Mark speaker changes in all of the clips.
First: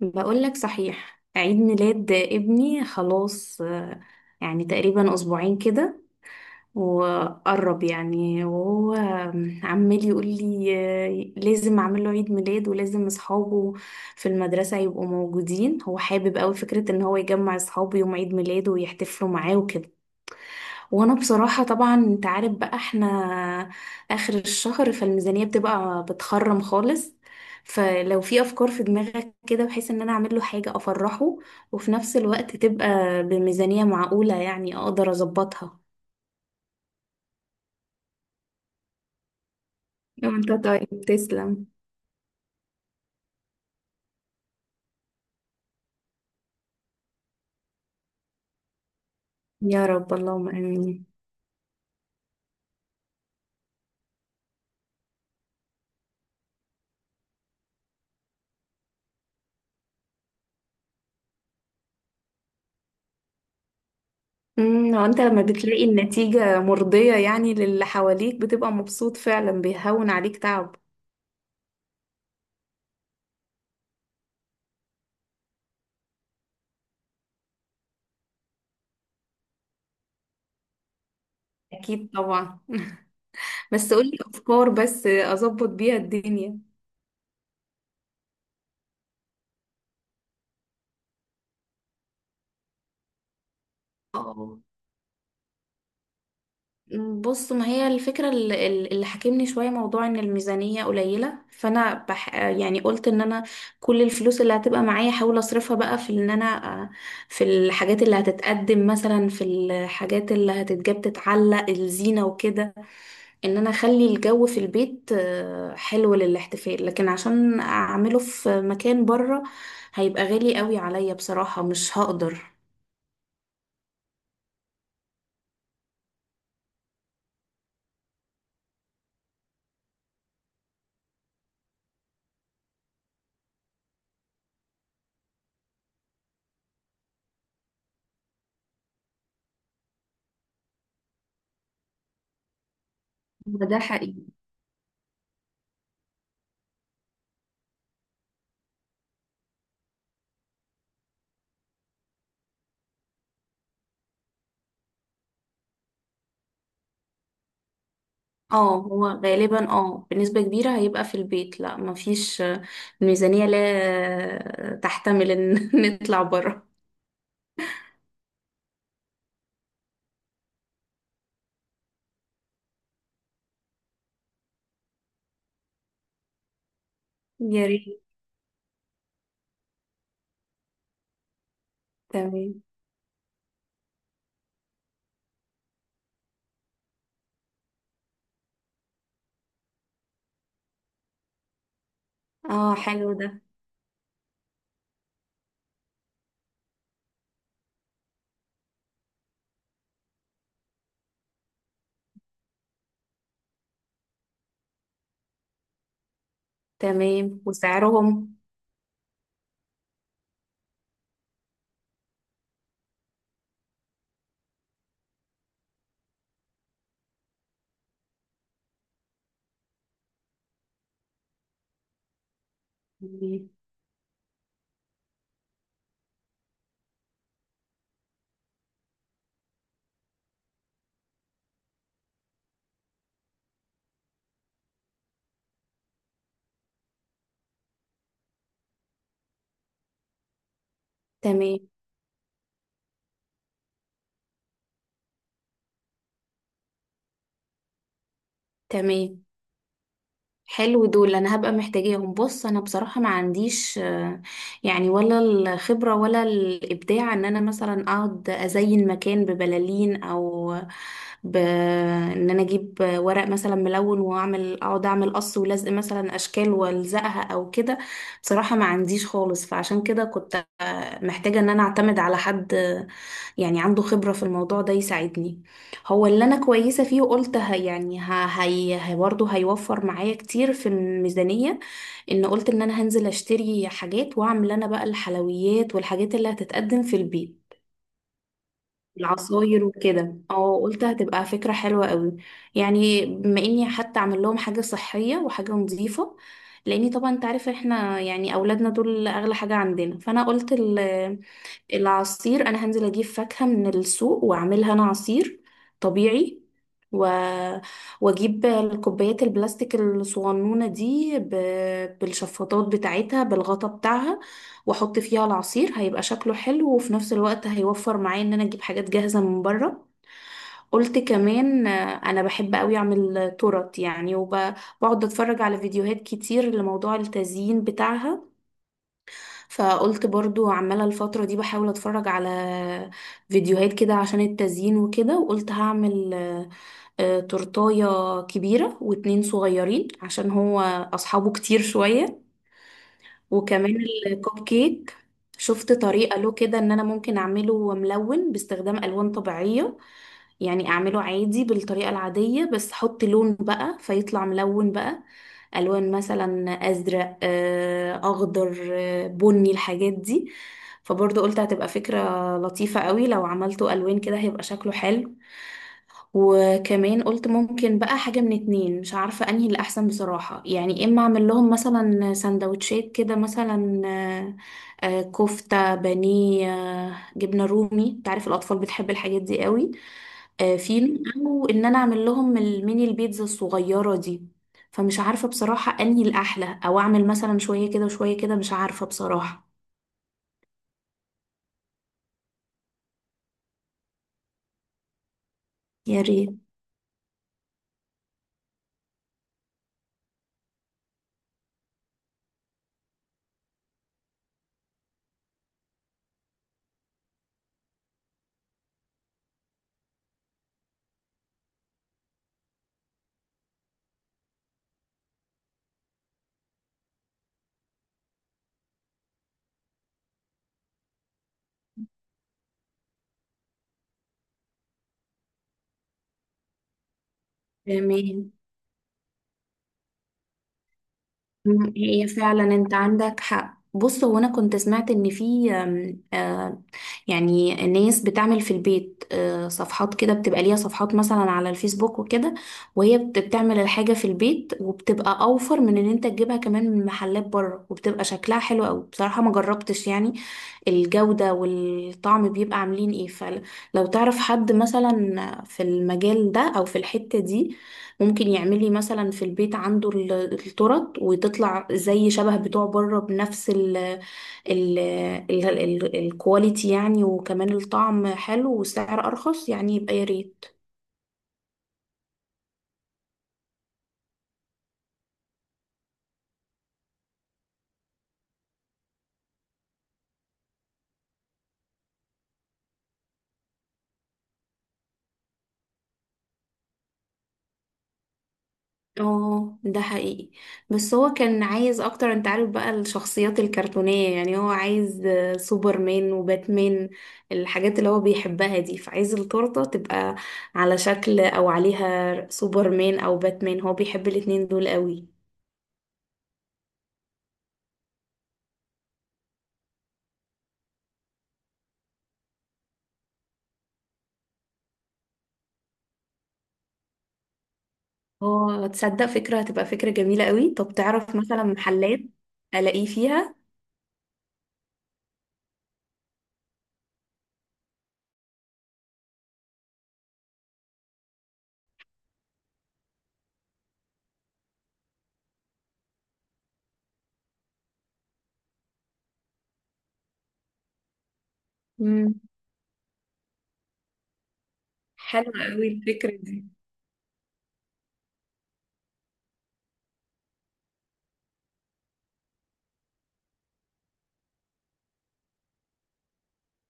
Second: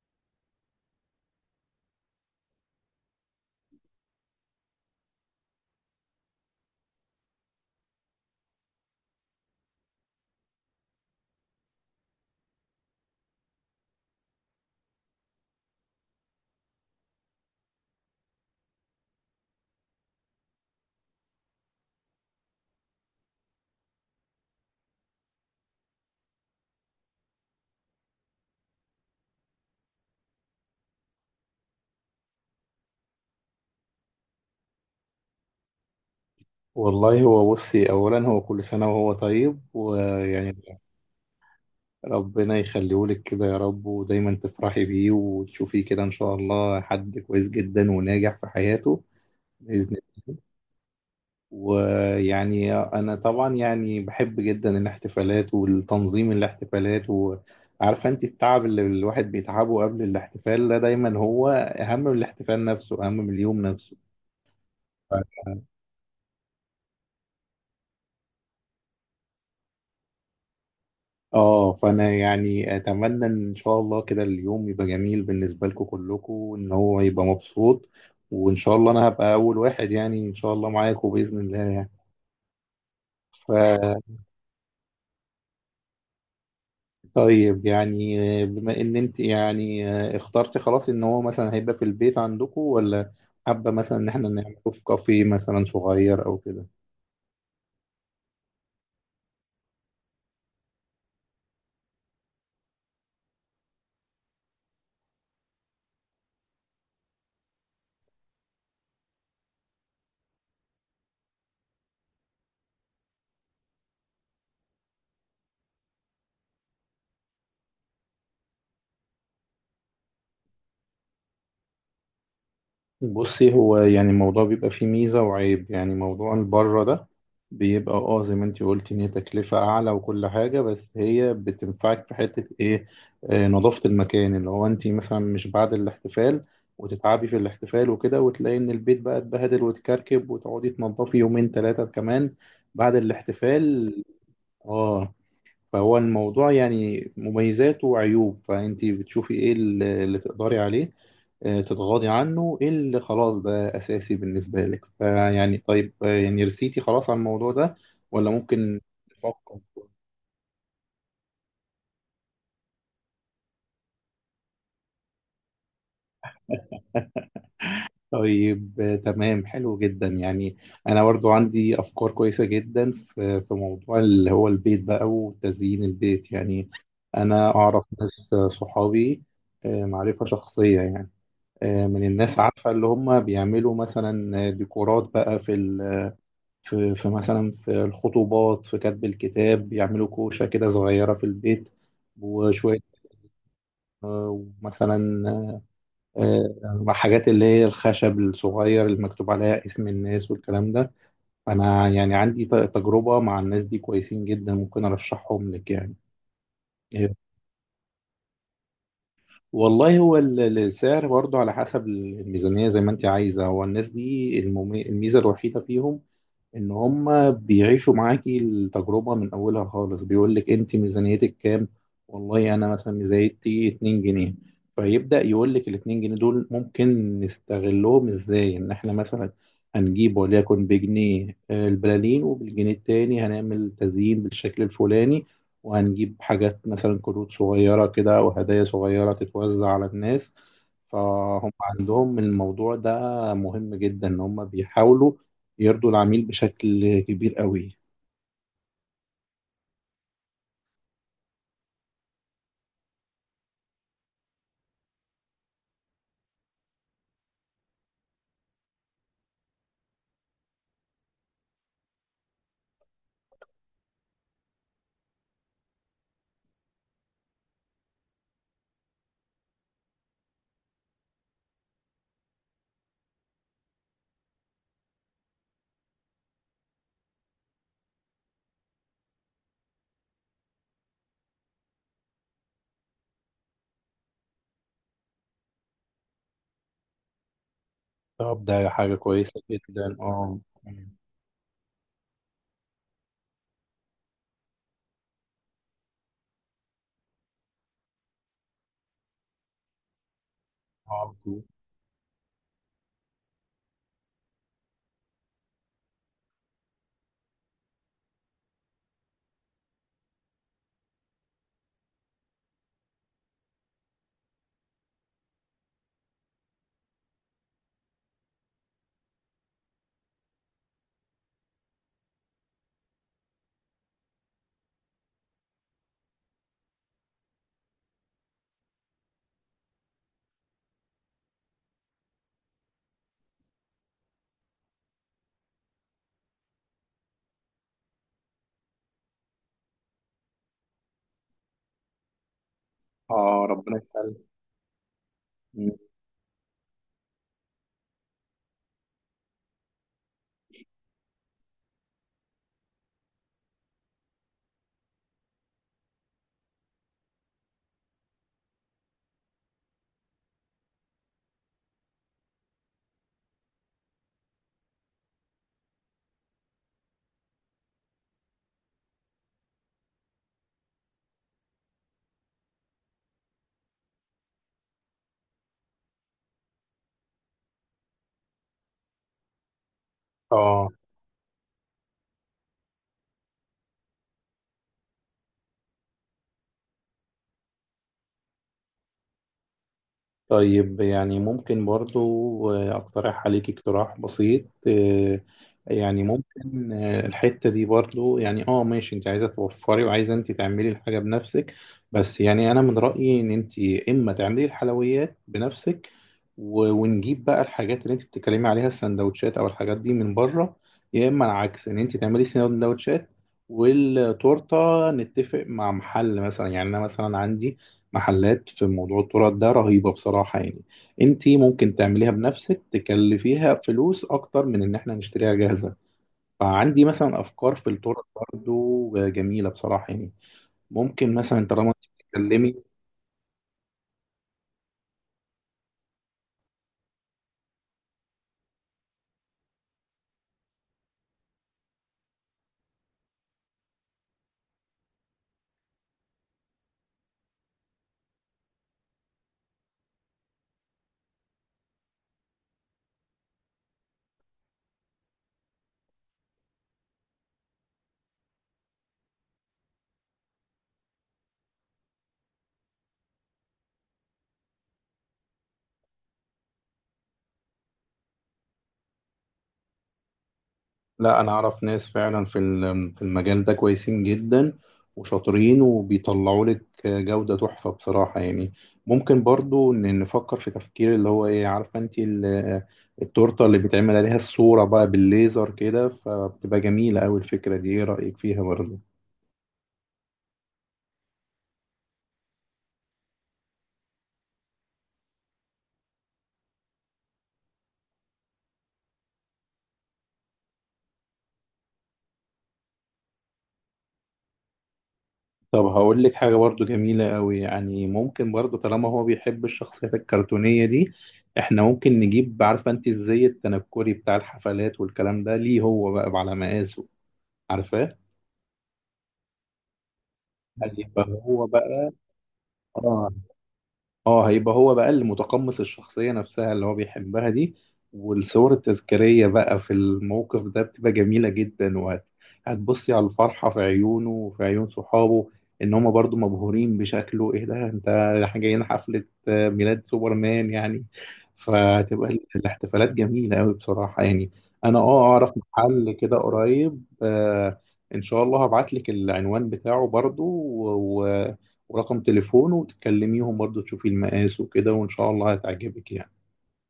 Speaker 1: بقولك صحيح، عيد ميلاد ابني خلاص، يعني تقريبا أسبوعين كده. وقرب يعني، وهو عمال يقول لي لازم أعمل له عيد ميلاد، ولازم أصحابه في المدرسة يبقوا موجودين. هو حابب أوي فكرة إن هو يجمع أصحابه يوم عيد ميلاده ويحتفلوا معاه. وانا بصراحة طبعا انت عارف بقى، احنا اخر الشهر فالميزانية بتبقى بتخرم خالص. فلو في افكار في دماغك كده بحيث ان انا اعمل له حاجة افرحه، وفي نفس الوقت تبقى بميزانية معقولة يعني اقدر اظبطها.
Speaker 2: والله هو بصي، أولا هو كل سنة وهو طيب،
Speaker 1: وانت
Speaker 2: ويعني
Speaker 1: طيب تسلم.
Speaker 2: ربنا يخليهولك كده يا رب، ودايما تفرحي بيه وتشوفيه كده إن شاء الله، حد كويس جدا وناجح في حياته
Speaker 1: يا
Speaker 2: بإذن
Speaker 1: رب
Speaker 2: الله.
Speaker 1: اللهم امين.
Speaker 2: ويعني أنا طبعا يعني بحب جدا الاحتفالات والتنظيم الاحتفالات، وعارفة أنت التعب اللي الواحد بيتعبه قبل الاحتفال ده دايما هو أهم من الاحتفال نفسه، أهم من اليوم نفسه.
Speaker 1: وانت لما بتلاقي النتيجة مرضية يعني للي حواليك بتبقى مبسوط فعلا، بيهون عليك تعب.
Speaker 2: اه، فانا يعني اتمنى ان شاء الله كده اليوم يبقى جميل بالنسبه لكم كلكم، وان هو يبقى مبسوط. وان شاء الله انا هبقى اول واحد يعني ان شاء الله معاكم باذن الله يعني.
Speaker 1: اكيد طبعا
Speaker 2: ف
Speaker 1: بس قولي افكار بس اظبط بيها الدنيا.
Speaker 2: طيب يعني بما ان انت يعني اخترتي خلاص ان هو مثلا هيبقى في البيت عندكم، ولا حابه مثلا ان احنا نعمله في كافيه مثلا صغير او كده؟
Speaker 1: بص، ما هي الفكرة اللي حاكمني شوية، موضوع ان الميزانية قليلة، فانا يعني قلت ان انا كل الفلوس اللي هتبقى معايا احاول اصرفها بقى في ان انا، في الحاجات اللي هتتقدم مثلا، في الحاجات اللي هتتجاب، تتعلق الزينة وكده، ان انا اخلي الجو في البيت حلو للاحتفال. لكن عشان اعمله في مكان بره هيبقى غالي قوي عليا بصراحة، مش هقدر.
Speaker 2: بصي، هو يعني الموضوع بيبقى فيه ميزة وعيب، يعني موضوع البره ده بيبقى اه زي ما انتي قلتي ان هي تكلفة اعلى وكل حاجة، بس هي بتنفعك في حتة ايه؟ آه نظافة المكان، اللي هو انتي مثلا مش بعد الاحتفال وتتعبي في الاحتفال وكده وتلاقي ان البيت بقى اتبهدل وتكركب وتقعدي تنضفي يومين ثلاثة كمان بعد
Speaker 1: هو ده
Speaker 2: الاحتفال.
Speaker 1: حقيقي.
Speaker 2: اه، فهو الموضوع يعني مميزات وعيوب، فأنت بتشوفي إيه اللي تقدري عليه، تتغاضي عنه، إيه اللي خلاص ده أساسي بالنسبة لك. فيعني طيب، يعني رسيتي خلاص على الموضوع ده ولا
Speaker 1: اه،
Speaker 2: ممكن
Speaker 1: هو
Speaker 2: نفكر؟
Speaker 1: غالبا اه بنسبة كبيرة هيبقى في البيت، لا مفيش الميزانية لا تحتمل ان نطلع بره.
Speaker 2: طيب تمام، حلو جدا يعني. انا برضو عندي افكار كويسه جدا في موضوع اللي هو البيت بقى وتزيين البيت يعني. انا
Speaker 1: يا
Speaker 2: اعرف
Speaker 1: ريت.
Speaker 2: ناس، صحابي، معرفه شخصيه يعني، من الناس،
Speaker 1: تمام.
Speaker 2: عارفة اللي هم بيعملوا مثلا ديكورات بقى في مثلا في الخطوبات، في كتب الكتاب، بيعملوا كوشة كده صغيرة في البيت
Speaker 1: اه
Speaker 2: وشوية،
Speaker 1: حلو ده.
Speaker 2: آه، ومثلا آه، حاجات اللي هي الخشب الصغير اللي مكتوب عليها اسم الناس والكلام ده. أنا يعني عندي تجربة مع الناس دي كويسين جدا، ممكن أرشحهم لك يعني. آه،
Speaker 1: تمام، وسعرهم؟
Speaker 2: والله هو السعر برضو على حسب الميزانية زي ما أنت عايزة. هو الناس دي الميزة الوحيدة فيهم ان هم بيعيشوا معاكي التجربة من اولها خالص. بيقول لك انت ميزانيتك كام، والله انا مثلا
Speaker 1: تمام.
Speaker 2: ميزانيتي 2 جنيه. فيبدأ يقول لك ال 2 جنيه دول ممكن نستغلهم ازاي، ان احنا مثلا هنجيب وليكن بجنيه البلالين، وبالجنيه التاني هنعمل تزيين بالشكل الفلاني، وهنجيب حاجات مثلا كروت صغيرة كده او هدايا صغيرة تتوزع على الناس. فهم
Speaker 1: تمام.
Speaker 2: عندهم الموضوع ده مهم جدا ان هم بيحاولوا يرضوا العميل بشكل كبير قوي.
Speaker 1: تمام. حلو دول، انا هبقى محتاجاهم. بص انا بصراحة ما عنديش يعني، ولا الخبرة ولا الابداع ان انا مثلا اقعد ازين مكان ببلالين، او ان انا اجيب ورق مثلا ملون واعمل، اقعد اعمل قص ولزق مثلا اشكال والزقها او كده. بصراحة ما عنديش خالص، فعشان كده كنت محتاجة ان انا اعتمد على حد يعني عنده خبرة في الموضوع ده يساعدني. هو اللي انا كويسه فيه، وقلت هي يعني هي برضه هيوفر معايا كتير في الميزانيه. ان قلت ان انا هنزل اشتري حاجات، واعمل انا بقى الحلويات والحاجات اللي هتتقدم في البيت،
Speaker 2: طب ده حاجة كويسة
Speaker 1: العصاير
Speaker 2: جدا
Speaker 1: وكده.
Speaker 2: اه.
Speaker 1: اه قلت هتبقى فكره حلوه قوي، يعني بما اني حتى اعمل لهم حاجه صحيه وحاجه نظيفه. لاني طبعا انت عارف احنا يعني اولادنا دول اغلى حاجه عندنا. فانا قلت
Speaker 2: اه،
Speaker 1: العصير انا هنزل اجيب فاكهة من السوق واعملها انا عصير طبيعي، و... واجيب الكوبايات البلاستيك الصغنونة دي بالشفاطات بتاعتها بالغطا بتاعها، واحط فيها العصير هيبقى شكله حلو، وفي نفس الوقت هيوفر معايا ان انا اجيب حاجات جاهزة من بره. قلت كمان انا بحب قوي اعمل تورت يعني، وبقعد اتفرج على فيديوهات كتير لموضوع التزيين بتاعها. فقلت برضو عمالة الفترة دي بحاول اتفرج على فيديوهات كده عشان التزيين وكده، وقلت هعمل تورتاية كبيرة واتنين صغيرين عشان هو أصحابه كتير شوية.
Speaker 2: ربنا
Speaker 1: وكمان
Speaker 2: يسلمك.
Speaker 1: الكوب كيك، شفت طريقة له كده ان انا ممكن اعمله ملون باستخدام الوان طبيعية. يعني اعمله عادي بالطريقة العادية بس احط لون بقى فيطلع ملون بقى، الوان مثلا ازرق اخضر بني، الحاجات دي. فبرضه قلت هتبقى فكرة لطيفة قوي، لو عملته الوان كده هيبقى شكله حلو. وكمان قلت ممكن بقى حاجة من اتنين، مش عارفة انهي اللي احسن بصراحة، يعني اما اعمل لهم مثلا سندوتشات كده مثلا، كفتة بانيه، جبنة رومي، تعرف الاطفال بتحب الحاجات دي قوي،
Speaker 2: اه،
Speaker 1: فينو، او ان انا اعمل لهم الميني البيتزا الصغيرة دي. فمش عارفة بصراحة انهي الاحلى، او اعمل مثلا شوية كده وشوية كده، مش عارفة بصراحة.
Speaker 2: طيب يعني ممكن برضو أقترح عليك اقتراح بسيط يعني.
Speaker 1: يا ريت.
Speaker 2: ممكن الحتة دي برضو يعني اه ماشي، انت عايزة توفري وعايزة انت تعملي الحاجة بنفسك. بس يعني أنا من رأيي إن انت إما تعملي الحلويات بنفسك ونجيب بقى الحاجات اللي انت بتتكلمي عليها السندوتشات أو الحاجات دي من بره، يا إما العكس، إن انت تعملي سندوتشات والتورتة نتفق مع محل مثلا. يعني أنا مثلا عندي محلات في موضوع التورت ده رهيبة بصراحة يعني. انتي ممكن تعمليها بنفسك تكلفيها فلوس اكتر من ان احنا نشتريها جاهزة، فعندي مثلا افكار في التورت
Speaker 1: تمام.
Speaker 2: برضو جميلة بصراحة يعني. ممكن مثلا طالما انت
Speaker 1: هي فعلا
Speaker 2: بتتكلمي.
Speaker 1: انت عندك حق. بص، هو انا كنت سمعت ان في آم، آه، يعني ناس بتعمل في البيت صفحات كده، بتبقى ليها صفحات مثلا على الفيسبوك وكده، وهي بتعمل الحاجة في البيت، وبتبقى اوفر من ان انت تجيبها كمان من محلات بره، وبتبقى شكلها حلو قوي بصراحة. ما جربتش يعني الجودة والطعم بيبقى عاملين ايه. فلو تعرف حد مثلا في المجال ده او في الحتة دي، ممكن يعمل لي مثلا في البيت عنده الترط وتطلع زي شبه بتوع بره، بنفس ال ال ال ال الكواليتي يعني، وكمان الطعم حلو والسعر ارخص، يعني يبقى يا ريت.
Speaker 2: لا، انا اعرف ناس فعلا في المجال ده كويسين جدا وشاطرين وبيطلعوا لك جودة تحفة بصراحة يعني. ممكن برضو إن نفكر في تفكير اللي هو ايه، عارفة انت التورتة اللي بيتعمل عليها الصورة بقى بالليزر كده، فبتبقى جميلة أوي. الفكرة دي ايه رأيك فيها برضو؟
Speaker 1: اه ده حقيقي. بس هو كان عايز اكتر، انت عارف بقى الشخصيات الكرتونية، يعني هو عايز سوبرمان وباتمان، الحاجات اللي هو بيحبها دي، فعايز التورتة تبقى على شكل او عليها سوبرمان او باتمان، هو بيحب الاتنين دول قوي.
Speaker 2: طب هقول لك حاجة برضو جميلة أوي يعني. ممكن برضو طالما هو بيحب الشخصيات الكرتونية دي، احنا ممكن نجيب، عارفة انت الزي التنكري بتاع الحفلات والكلام ده، ليه هو بقى على مقاسه؟ عارفاه؟
Speaker 1: اه تصدق فكرة، هتبقى فكرة جميلة قوي. طب
Speaker 2: أيوة،
Speaker 1: تعرف مثلا
Speaker 2: فهو بقى
Speaker 1: محلات الاقيه
Speaker 2: آه
Speaker 1: فيها؟
Speaker 2: اه هيبقى هو بقى اللي متقمص الشخصية نفسها اللي هو بيحبها دي. والصور التذكارية بقى في الموقف ده بتبقى جميلة جدا، هتبصي على الفرحة في عيونه وفي عيون صحابه، ان هما برضو مبهورين بشكله. ايه ده انت، احنا جايين حفلة ميلاد سوبرمان يعني. فهتبقى
Speaker 1: امم
Speaker 2: الاحتفالات جميلة قوي بصراحة يعني. انا اه اعرف
Speaker 1: حلوة قوي
Speaker 2: محل كده
Speaker 1: الفكرة دي.
Speaker 2: قريب آه. ان شاء الله هبعت لك العنوان بتاعه برضو، ورقم تليفونه وتكلميهم برضه تشوفي المقاس وكده وإن شاء الله هتعجبك يعني.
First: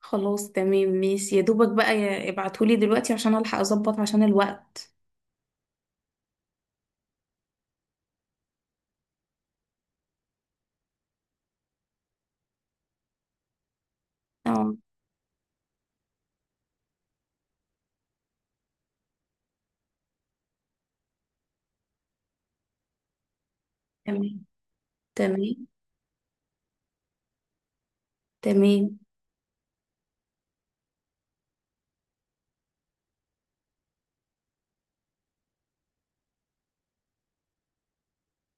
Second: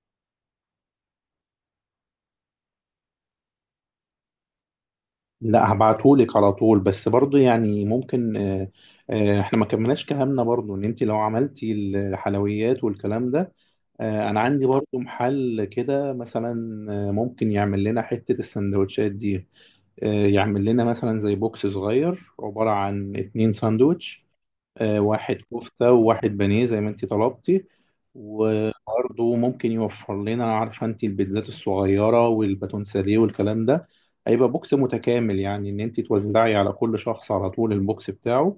Speaker 1: خلاص تمام ماشي، يا دوبك بقى ابعتهولي دلوقتي عشان الحق اظبط عشان الوقت.
Speaker 2: لا هبعتهولك على طول، بس برضه يعني ممكن احنا ما كملناش كلامنا برضه، ان انت لو عملتي الحلويات والكلام ده، انا عندي
Speaker 1: اه
Speaker 2: برضه محل كده مثلا ممكن يعمل لنا حتة السندوتشات دي. يعمل لنا مثلا زي بوكس صغير عبارة عن اتنين ساندوتش،
Speaker 1: تمام.
Speaker 2: واحد
Speaker 1: تمام.
Speaker 2: كفتة وواحد بانيه زي ما انت طلبتي.
Speaker 1: تمام.
Speaker 2: وبرضه ممكن يوفر لنا، عارفة انت البيتزات الصغيرة والباتون ساليه والكلام ده. هيبقى بوكس متكامل يعني، ان انت توزعي على كل شخص على طول البوكس بتاعه.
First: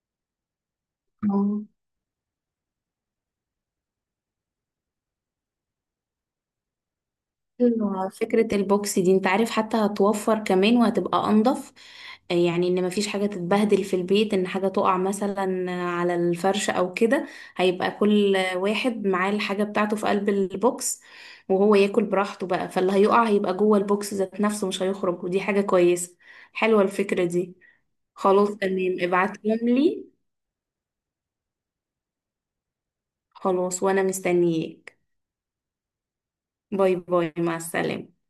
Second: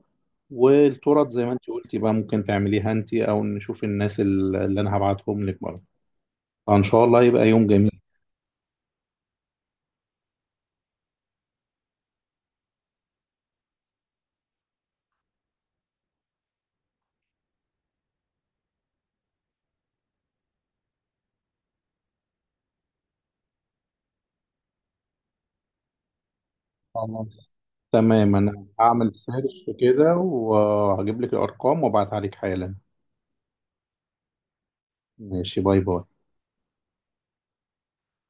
Speaker 2: والتورت زي ما
Speaker 1: اه.
Speaker 2: انت قلتي بقى، ممكن تعمليها انت او نشوف الناس اللي انا هبعتهم لك برضه. فان شاء الله يبقى يوم جميل.
Speaker 1: ايوه فكرة البوكس دي انت عارف حتى هتوفر كمان، وهتبقى انضف، يعني ان مفيش حاجة تتبهدل في البيت، ان حاجة تقع مثلا على الفرش او كده. هيبقى كل واحد معاه الحاجة بتاعته في قلب البوكس، وهو ياكل براحته بقى، فاللي هيقع هيبقى جوه البوكس ذات نفسه مش هيخرج، ودي حاجة كويسة. حلوة الفكرة
Speaker 2: خلاص
Speaker 1: دي.
Speaker 2: تمام،
Speaker 1: خلاص
Speaker 2: انا
Speaker 1: تمام،
Speaker 2: هعمل
Speaker 1: ابعتهم
Speaker 2: سيرش
Speaker 1: لي.
Speaker 2: كده وهجيب لك الارقام وابعتها لك حالا.
Speaker 1: خلاص وانا مستنياك.
Speaker 2: ماشي، باي باي.
Speaker 1: باي باي، مع السلامة.